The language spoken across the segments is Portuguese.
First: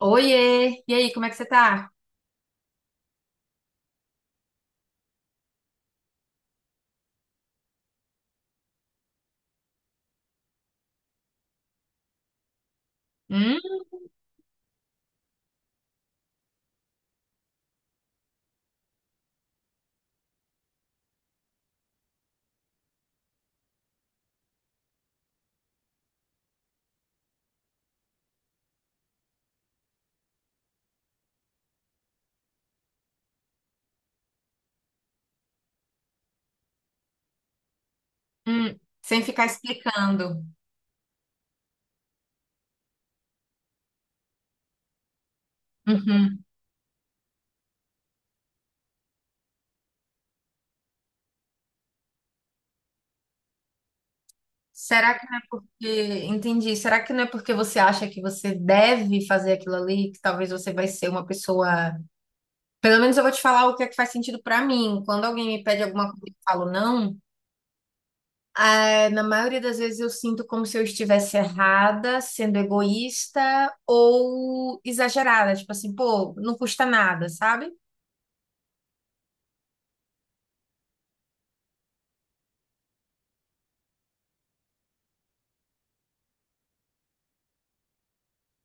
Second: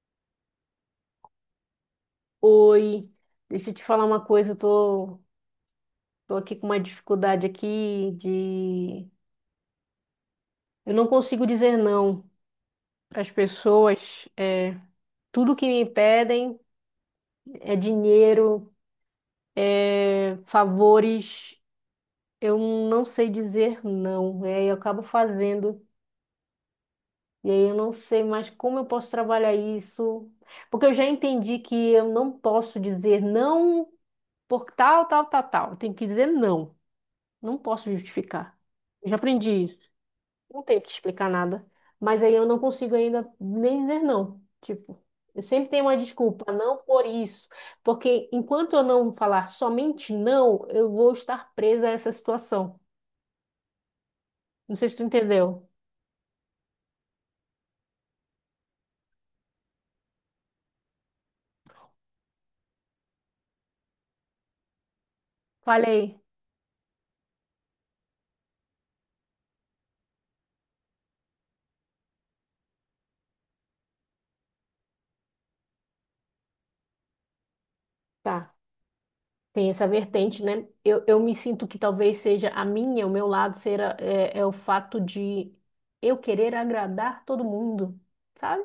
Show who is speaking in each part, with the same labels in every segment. Speaker 1: Oiê! E aí, como é que você tá?
Speaker 2: Oi, deixa eu te falar uma coisa, eu tô aqui com uma dificuldade aqui de... Eu não consigo dizer não às
Speaker 1: Hum?
Speaker 2: pessoas. Tudo que me pedem é dinheiro, é favores, eu não sei dizer não. E aí eu acabo fazendo, e aí eu não sei mais como eu posso trabalhar isso, porque eu já entendi que eu não posso dizer não por tal, tal, tal, tal. Eu tenho que dizer não, não posso justificar.
Speaker 1: Hum.
Speaker 2: Eu já
Speaker 1: Sem ficar
Speaker 2: aprendi isso.
Speaker 1: explicando.
Speaker 2: Não tenho que explicar nada. Mas aí eu não consigo ainda nem dizer não. Tipo, eu sempre tenho uma
Speaker 1: Uhum.
Speaker 2: desculpa, não por isso. Porque enquanto eu não falar somente não, eu vou estar presa a essa situação. Não sei se tu
Speaker 1: Será que não é
Speaker 2: entendeu.
Speaker 1: porque. Entendi. Será que não é porque você acha que você deve fazer aquilo ali, que talvez você vai ser uma pessoa. Pelo menos eu vou te falar o que é que faz sentido pra mim. Quando alguém me pede alguma
Speaker 2: Falei,
Speaker 1: coisa e eu falo não, ah, na maioria das vezes eu sinto como se eu estivesse errada, sendo egoísta ou exagerada. Tipo assim, pô, não custa nada, sabe?
Speaker 2: tá. Tem essa vertente, né? Eu me sinto que talvez seja a minha, o meu lado, será, é o fato de eu querer agradar todo mundo, sabe?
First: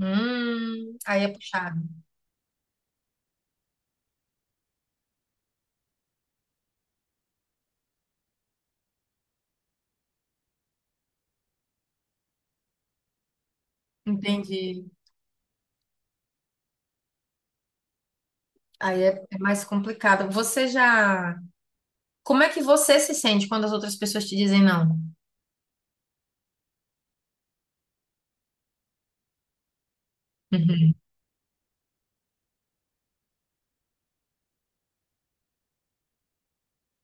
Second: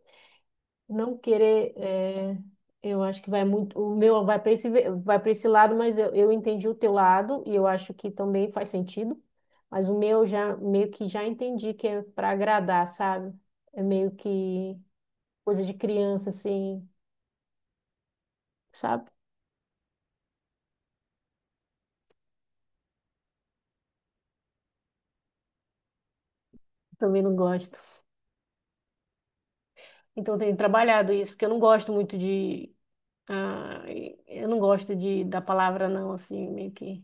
Speaker 2: Não
Speaker 1: Aí é
Speaker 2: querer,
Speaker 1: puxado.
Speaker 2: eu acho que vai muito, o meu vai para esse lado, mas eu entendi o teu lado e eu acho que também faz sentido, mas o meu já meio que já entendi que é para agradar, sabe? É meio que
Speaker 1: Entendi.
Speaker 2: coisa de criança, assim,
Speaker 1: Aí é
Speaker 2: sabe?
Speaker 1: é mais complicado. Você já. Como é que você se sente quando as outras pessoas te dizem não?
Speaker 2: Também não gosto. Então eu tenho
Speaker 1: Uhum.
Speaker 2: trabalhado isso, porque eu não gosto muito de, ah, eu não gosto de da palavra não, assim, meio que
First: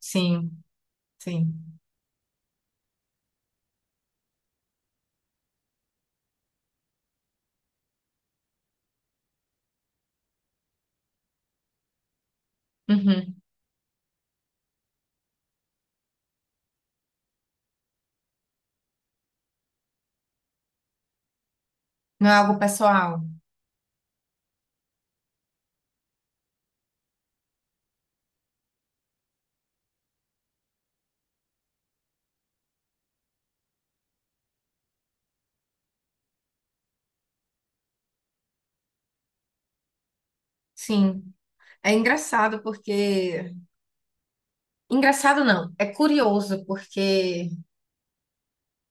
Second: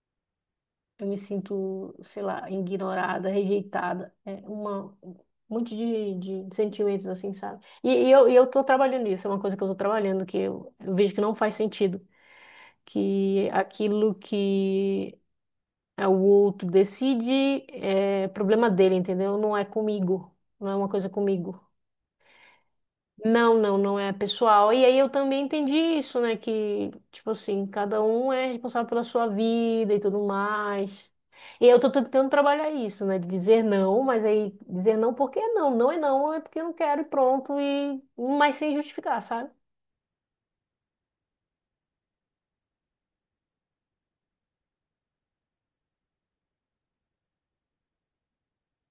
Speaker 1: Sim,
Speaker 2: eu me
Speaker 1: sim.
Speaker 2: sinto, sei lá, ignorada, rejeitada. É uma, um monte de sentimentos assim, sabe? E eu tô trabalhando nisso, é uma coisa que eu tô trabalhando, que eu vejo que não faz sentido.
Speaker 1: Uhum.
Speaker 2: Que aquilo que é o outro decide é problema dele, entendeu? Não é comigo. Não é uma coisa comigo.
Speaker 1: Não é algo pessoal?
Speaker 2: Não, não, não é pessoal. E aí eu também entendi isso, né? Que, tipo assim, cada um é responsável pela sua vida e tudo mais. E eu tô tentando trabalhar isso, né? De dizer não, mas aí dizer não porque é não. Não é não, é porque eu não quero e pronto. E... mas sem justificar, sabe?
Speaker 1: Sim. É engraçado porque. Engraçado não, é curioso porque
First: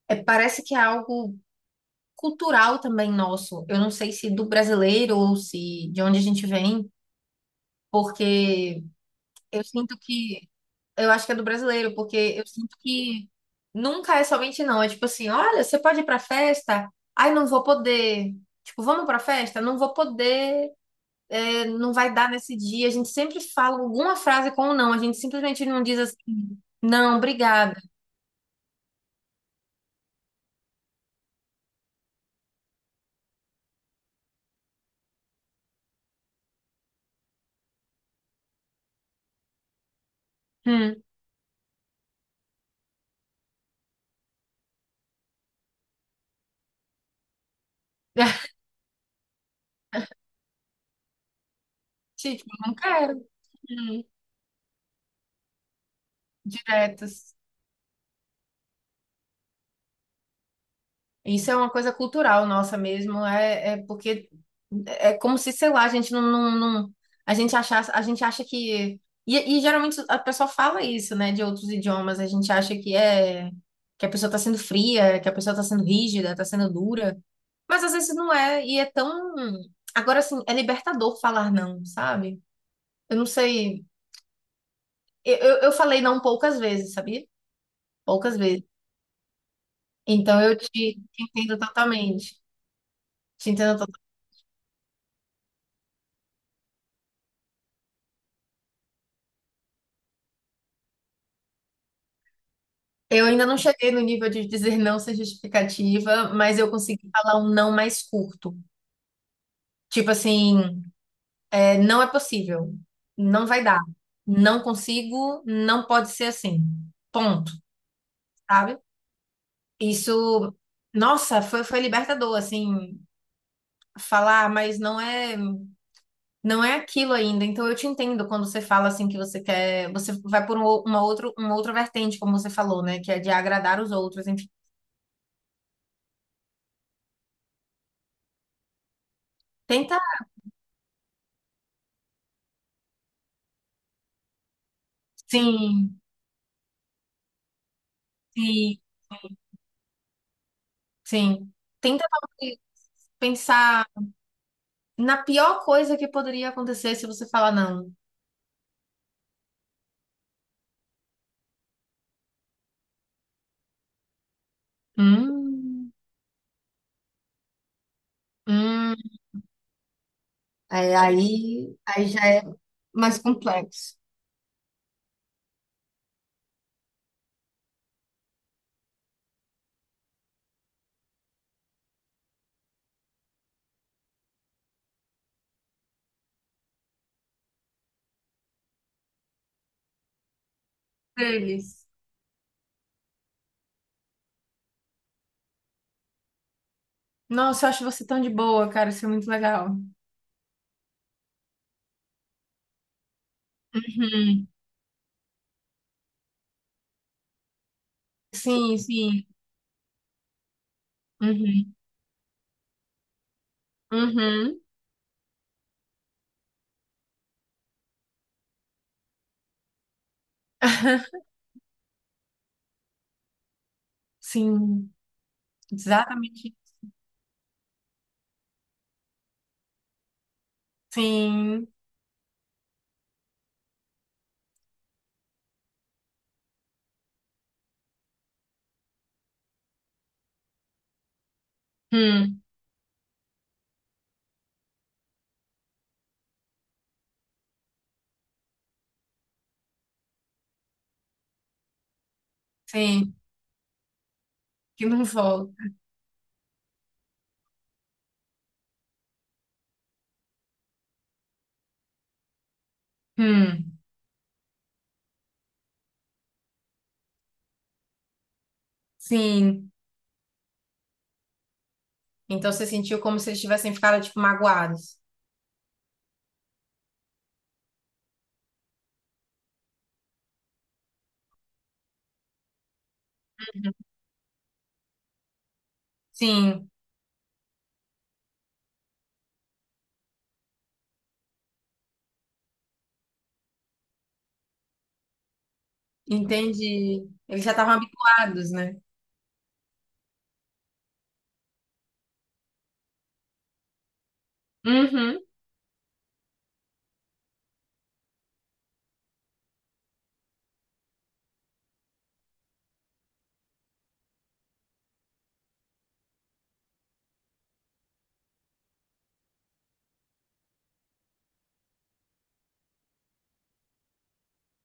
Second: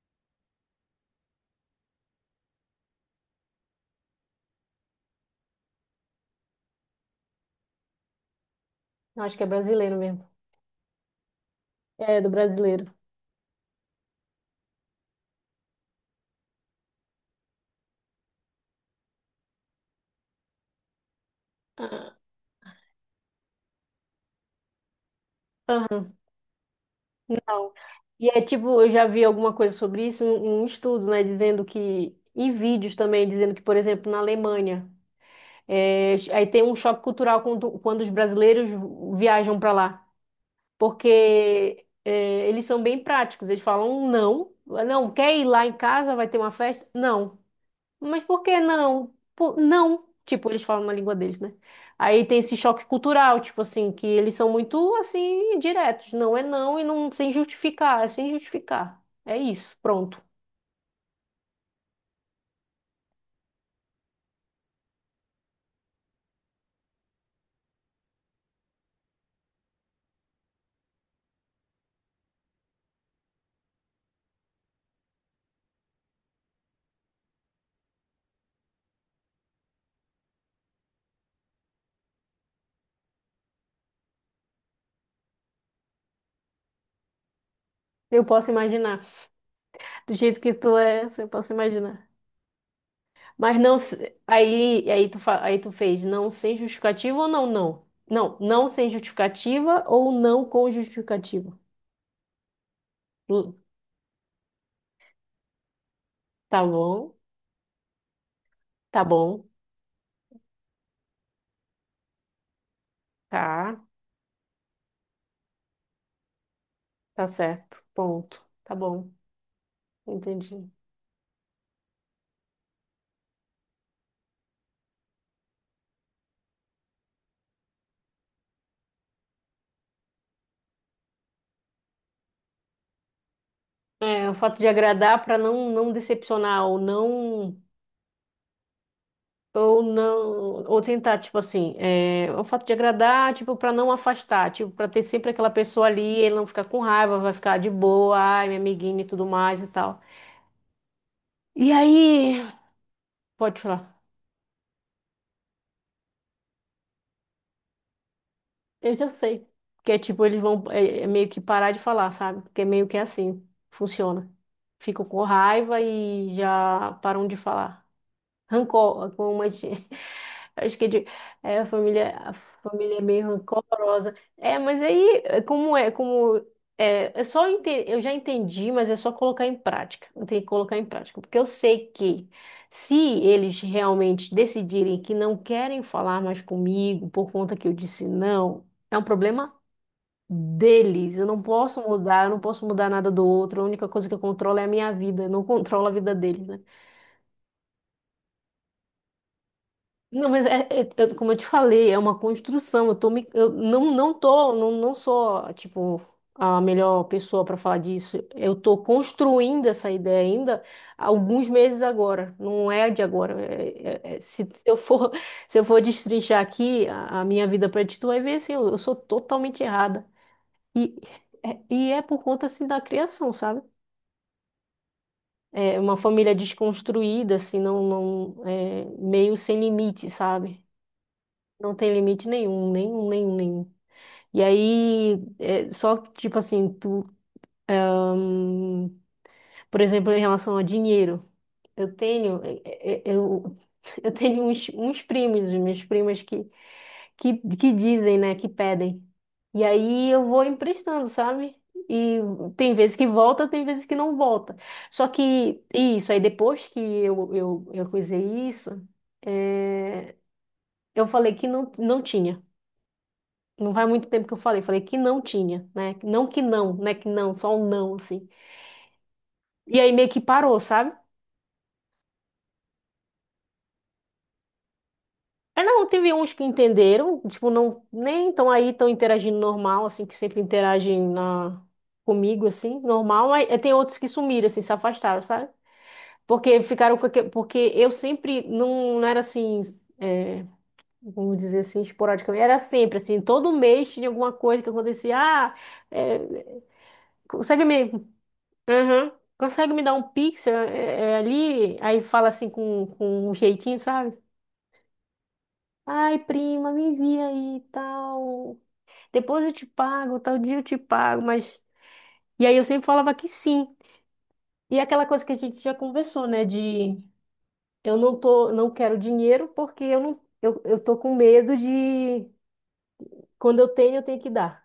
Speaker 1: parece que é algo cultural também nosso. Eu não sei se do brasileiro ou se de onde a gente vem, porque
Speaker 2: Eu acho que é
Speaker 1: eu sinto
Speaker 2: brasileiro mesmo.
Speaker 1: que eu acho que é do brasileiro, porque
Speaker 2: É, do
Speaker 1: eu sinto
Speaker 2: brasileiro.
Speaker 1: que nunca é somente não. É tipo assim, olha, você pode ir pra festa? Ai, não vou poder. Tipo, vamos pra festa? Não vou poder, é, não vai
Speaker 2: Ah,
Speaker 1: dar nesse dia. A gente sempre fala alguma frase com o não. A gente simplesmente não diz
Speaker 2: aham.
Speaker 1: assim, não,
Speaker 2: Não.
Speaker 1: obrigada.
Speaker 2: E é tipo, eu já vi alguma coisa sobre isso, um estudo, né? Dizendo que. Em vídeos também, dizendo que, por exemplo, na Alemanha. É, aí tem um choque cultural quando os brasileiros viajam para lá,
Speaker 1: Hum.
Speaker 2: porque é, eles são bem práticos. Eles falam um não, não quer ir lá em casa, vai ter uma festa? Não. Mas por que não? Não. Tipo, eles falam na língua deles, né? Aí tem
Speaker 1: Tipo,
Speaker 2: esse
Speaker 1: não
Speaker 2: choque
Speaker 1: quero.
Speaker 2: cultural, tipo assim,
Speaker 1: Hum.
Speaker 2: que eles são muito assim diretos. Não é não e
Speaker 1: Direto.
Speaker 2: não sem justificar, é sem justificar. É isso, pronto.
Speaker 1: Isso é uma coisa cultural nossa mesmo, é, é porque é como se, sei lá, a gente a gente achasse, a gente acha que e geralmente a pessoa fala isso, né, de outros idiomas, a gente acha que é que a pessoa está sendo fria, que a pessoa está sendo rígida, está sendo dura, mas às vezes não é e é tão agora assim, é libertador falar não, sabe? Eu não sei, eu falei não poucas vezes, sabia?
Speaker 2: Eu
Speaker 1: Poucas
Speaker 2: posso
Speaker 1: vezes.
Speaker 2: imaginar. Do jeito
Speaker 1: Então
Speaker 2: que
Speaker 1: eu te
Speaker 2: tu
Speaker 1: te
Speaker 2: é, eu posso
Speaker 1: entendo
Speaker 2: imaginar.
Speaker 1: totalmente. Te
Speaker 2: Mas não,
Speaker 1: entendo.
Speaker 2: aí, aí tu fez não sem justificativa ou não, não? Não, não sem justificativa ou não com justificativa?
Speaker 1: Eu ainda
Speaker 2: Hum,
Speaker 1: não cheguei no nível de dizer não sem justificativa, mas
Speaker 2: Tá
Speaker 1: eu consegui
Speaker 2: bom,
Speaker 1: falar um não mais curto.
Speaker 2: tá bom,
Speaker 1: Tipo assim, é, não é possível, não vai
Speaker 2: tá,
Speaker 1: dar, não consigo, não pode ser assim.
Speaker 2: tá
Speaker 1: Ponto,
Speaker 2: certo, ponto, tá
Speaker 1: sabe?
Speaker 2: bom,
Speaker 1: Isso,
Speaker 2: entendi.
Speaker 1: nossa, foi libertador, assim, falar, mas não é aquilo ainda. Então eu te entendo quando você fala assim que você quer, você vai por uma outra vertente, como você falou, né? Que é de agradar os outros,
Speaker 2: É, o
Speaker 1: enfim.
Speaker 2: fato de agradar para não, não decepcionar ou não, ou
Speaker 1: Tenta,
Speaker 2: não, ou tentar, tipo assim, é, o fato de agradar, tipo, para não afastar, tipo, para ter sempre aquela pessoa
Speaker 1: sim.
Speaker 2: ali, ele não ficar com raiva, vai ficar de boa, ai, minha
Speaker 1: Sim,
Speaker 2: amiguinha e tudo mais e tal.
Speaker 1: sim.
Speaker 2: E
Speaker 1: Tenta
Speaker 2: aí,
Speaker 1: talvez,
Speaker 2: pode
Speaker 1: pensar
Speaker 2: falar.
Speaker 1: na pior coisa que poderia acontecer se você falar não.
Speaker 2: Eu já sei. Que é tipo, eles vão é, é meio que parar de falar, sabe? Porque é meio que assim. Funciona. Ficam com raiva
Speaker 1: Hum,
Speaker 2: e já param de falar.
Speaker 1: hum,
Speaker 2: Rancor, como a gente. Acho que é
Speaker 1: é,
Speaker 2: de- é, a
Speaker 1: aí,
Speaker 2: família,
Speaker 1: já
Speaker 2: a
Speaker 1: é
Speaker 2: família é
Speaker 1: mais
Speaker 2: meio
Speaker 1: complexo.
Speaker 2: rancorosa. É, mas aí, é só eu já entendi, mas é só colocar em prática. Eu tenho que colocar em prática, porque eu sei que se eles realmente decidirem que não querem falar mais comigo por conta que eu disse não, é um problema deles. Eu não posso
Speaker 1: Deles.
Speaker 2: mudar, eu não posso mudar nada do outro. A única coisa que eu controlo é a minha vida, eu não controlo a vida deles, né?
Speaker 1: Nossa, eu acho você tão de boa, cara. Isso é muito legal.
Speaker 2: Não, mas é, como eu te falei, é uma construção. Eu tô me, eu não, não
Speaker 1: Uhum.
Speaker 2: tô, não, não sou, tipo, a melhor pessoa para falar disso. Eu tô
Speaker 1: Sim, sim.
Speaker 2: construindo essa ideia ainda há alguns
Speaker 1: Uhum.
Speaker 2: meses agora. Não é de agora. Se,
Speaker 1: Uhum.
Speaker 2: se eu for, se eu for destrinchar aqui a minha vida para ti, tu vai ver assim, eu sou totalmente errada. E, e é por conta assim da criação, sabe?
Speaker 1: Sim.
Speaker 2: É uma família
Speaker 1: Exatamente.
Speaker 2: desconstruída, assim, não, não, é, meio sem limite, sabe?
Speaker 1: Sim.
Speaker 2: Não tem limite nenhum, nenhum, nenhum, nenhum. E aí, é só tipo assim, tu, hum, por exemplo, em relação a dinheiro, eu
Speaker 1: Hum.
Speaker 2: tenho, eu, eu tenho uns primos, minhas primas que dizem, né, que pedem. E aí eu vou emprestando, sabe? E tem vezes que
Speaker 1: Sim.
Speaker 2: volta, tem vezes que não volta.
Speaker 1: Que não
Speaker 2: Só que
Speaker 1: volta.
Speaker 2: isso, aí depois que eu coisei isso, é, eu falei que não, não tinha. Não
Speaker 1: Hum.
Speaker 2: faz muito tempo que eu falei, falei que não tinha, né? Não que não, né? Que não, só um não, assim.
Speaker 1: Sim.
Speaker 2: E aí meio que parou, sabe?
Speaker 1: Então você sentiu como se eles tivessem ficado, tipo, magoados.
Speaker 2: Aí não, teve uns que entenderam, tipo, não, nem estão aí, tão interagindo normal, assim, que sempre interagem na, comigo, assim, normal. Aí tem outros que sumiram, assim, se afastaram, sabe? Porque
Speaker 1: Sim.
Speaker 2: ficaram com porque eu sempre não, não era assim, é, vamos dizer assim, esporadicamente, era sempre assim, todo mês tinha alguma coisa que acontecia, ah, é,
Speaker 1: Entendi. Eles já
Speaker 2: consegue
Speaker 1: estavam
Speaker 2: me,
Speaker 1: habituados, né?
Speaker 2: aham. Consegue me dar um pix ali? Aí fala assim com um jeitinho, sabe?
Speaker 1: Uhum.
Speaker 2: Ai, prima, me envia aí e tal. Depois eu te pago, tal dia eu te pago, mas. E aí eu sempre falava que sim. E é aquela coisa que a gente já conversou, né? De eu não tô, não quero dinheiro porque eu não, eu tô com medo de quando eu tenho que dar.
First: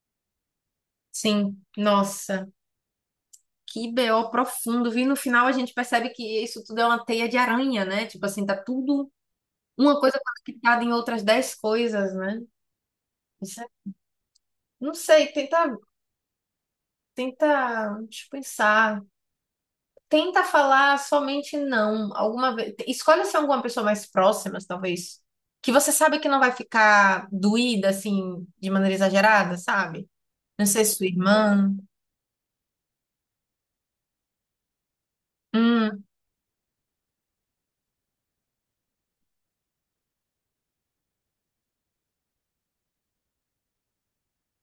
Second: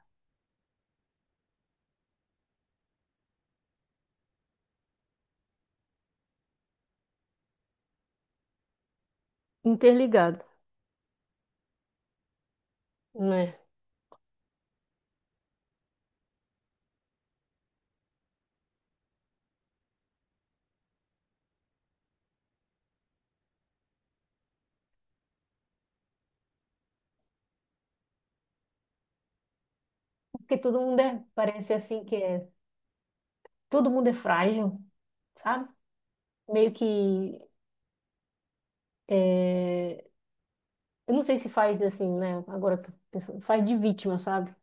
Speaker 1: Sim. Nossa, que BO profundo. Vi no final a gente percebe que isso tudo é uma teia de aranha, né? Tipo assim, tá tudo uma coisa
Speaker 2: Interligado,
Speaker 1: conectada em outras dez coisas, né?
Speaker 2: né?
Speaker 1: Isso é- Não sei, tenta, tenta, deixa eu pensar. Tenta falar somente não. Alguma vez, escolha ser alguma pessoa mais próxima, talvez, que você sabe que não vai ficar doída assim de maneira exagerada, sabe?
Speaker 2: Porque
Speaker 1: Não
Speaker 2: todo
Speaker 1: sei,
Speaker 2: mundo
Speaker 1: sua
Speaker 2: é, parece
Speaker 1: irmã.
Speaker 2: assim que é, todo mundo é frágil, sabe?
Speaker 1: Hum.
Speaker 2: Meio que é, eu não sei se faz assim, né? Agora que eu tô pensando, faz de vítima, sabe?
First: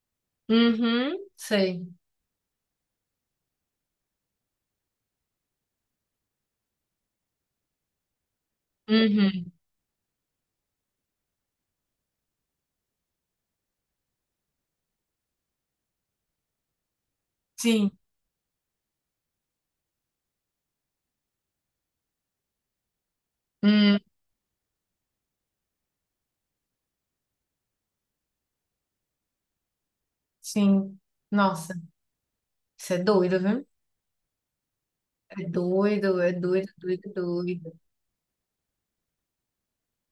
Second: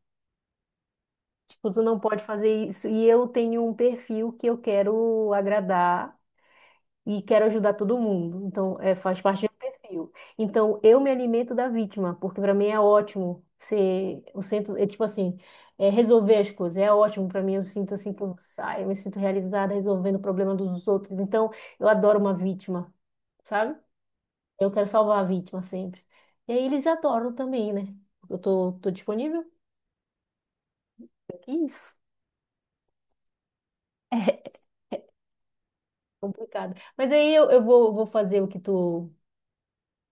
Speaker 1: Uhum,
Speaker 2: Tipo, tu
Speaker 1: sei.
Speaker 2: não pode fazer isso. E eu tenho um perfil que eu quero agradar e quero ajudar todo mundo. Então, é, faz parte
Speaker 1: Uhum,
Speaker 2: do meu perfil. Então, eu me alimento da vítima, porque para mim é ótimo ser o centro, é tipo assim, é resolver as coisas. É ótimo para mim, eu
Speaker 1: sim.
Speaker 2: sinto assim que eu, ai, eu me sinto realizada resolvendo o problema dos outros. Então, eu adoro uma vítima, sabe?
Speaker 1: Hum,
Speaker 2: Eu quero salvar a vítima sempre. E aí eles adoram também, né? Eu tô disponível?
Speaker 1: sim.
Speaker 2: Que
Speaker 1: Nossa,
Speaker 2: isso.
Speaker 1: isso é doido, viu?
Speaker 2: É
Speaker 1: É doido,
Speaker 2: complicado. Mas
Speaker 1: doido,
Speaker 2: aí
Speaker 1: doido.
Speaker 2: vou fazer o que tu,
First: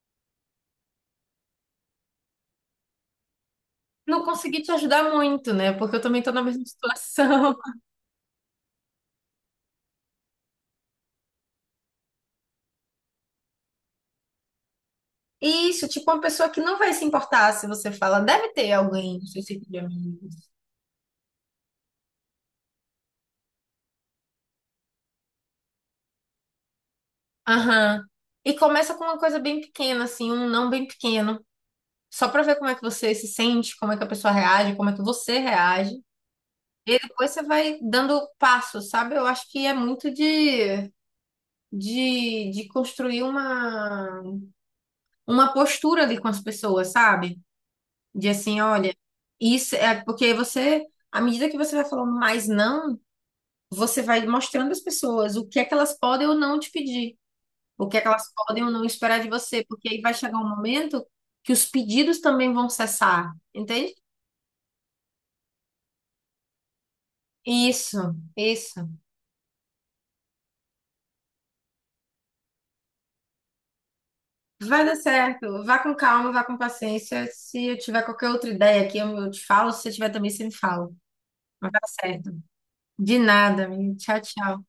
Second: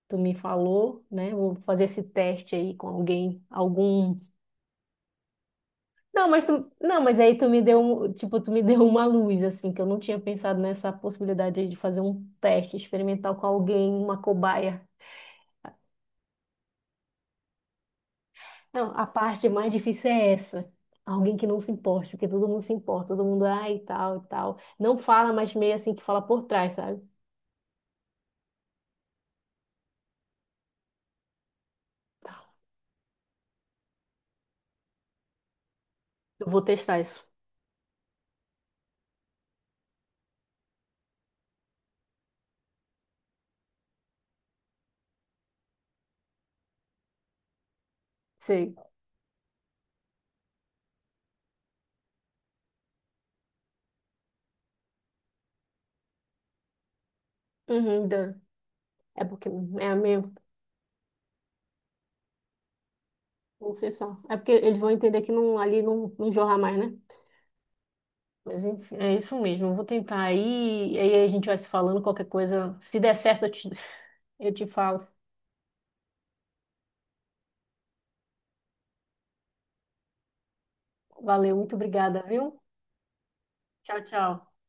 Speaker 2: tu me falou, né? Vou fazer esse teste aí com alguém, algum.
Speaker 1: Não consegui te ajudar muito, né? Porque eu também
Speaker 2: Não,
Speaker 1: tô na
Speaker 2: mas
Speaker 1: mesma
Speaker 2: tu, não, mas aí tu
Speaker 1: situação.
Speaker 2: me deu, tipo, tu me deu uma luz, assim, que eu não tinha pensado nessa possibilidade aí de fazer um teste experimental com alguém, uma cobaia.
Speaker 1: Isso, tipo, uma pessoa que não vai se importar se você fala, deve ter
Speaker 2: Não, a
Speaker 1: alguém no seu
Speaker 2: parte
Speaker 1: círculo
Speaker 2: mais
Speaker 1: de
Speaker 2: difícil é
Speaker 1: amigos.
Speaker 2: essa. Alguém que não se importe, porque todo mundo se importa, todo mundo, ai, e tal, e tal. Não fala, mas meio assim que fala por trás, sabe?
Speaker 1: Aham. E começa com uma coisa bem pequena, assim, um não bem pequeno. Só pra ver como é que você se sente, como é que a pessoa reage, como é que você reage.
Speaker 2: Eu vou testar
Speaker 1: E
Speaker 2: isso.
Speaker 1: depois você vai dando passo, sabe? Eu acho que é muito de, de construir uma postura ali com as pessoas, sabe? De assim,
Speaker 2: Sei.
Speaker 1: olha, isso é porque você, à medida que você vai falando mais não, você vai mostrando às pessoas o que é que elas podem ou não te pedir, o que é que
Speaker 2: Uhum,
Speaker 1: elas
Speaker 2: dano.
Speaker 1: podem ou não esperar
Speaker 2: É
Speaker 1: de
Speaker 2: porque
Speaker 1: você,
Speaker 2: é
Speaker 1: porque
Speaker 2: a
Speaker 1: aí vai
Speaker 2: mesmo.
Speaker 1: chegar um momento que os pedidos também vão cessar,
Speaker 2: Não sei
Speaker 1: entende?
Speaker 2: só. É porque eles vão entender que não, ali não, não jorra mais, né?
Speaker 1: Isso,
Speaker 2: Mas
Speaker 1: isso.
Speaker 2: enfim, é isso mesmo. Eu vou tentar aí, e aí a gente vai se falando qualquer coisa. Se der certo, eu te
Speaker 1: Vai dar
Speaker 2: falo.
Speaker 1: certo. Vá com calma, vá com paciência. Se eu tiver qualquer outra ideia aqui, eu te falo. Se você tiver também, você me fala.
Speaker 2: Valeu,
Speaker 1: Mas vai
Speaker 2: muito
Speaker 1: dar
Speaker 2: obrigada,
Speaker 1: certo.
Speaker 2: viu?
Speaker 1: De nada, menino.
Speaker 2: Tchau,
Speaker 1: Tchau,
Speaker 2: tchau.
Speaker 1: tchau.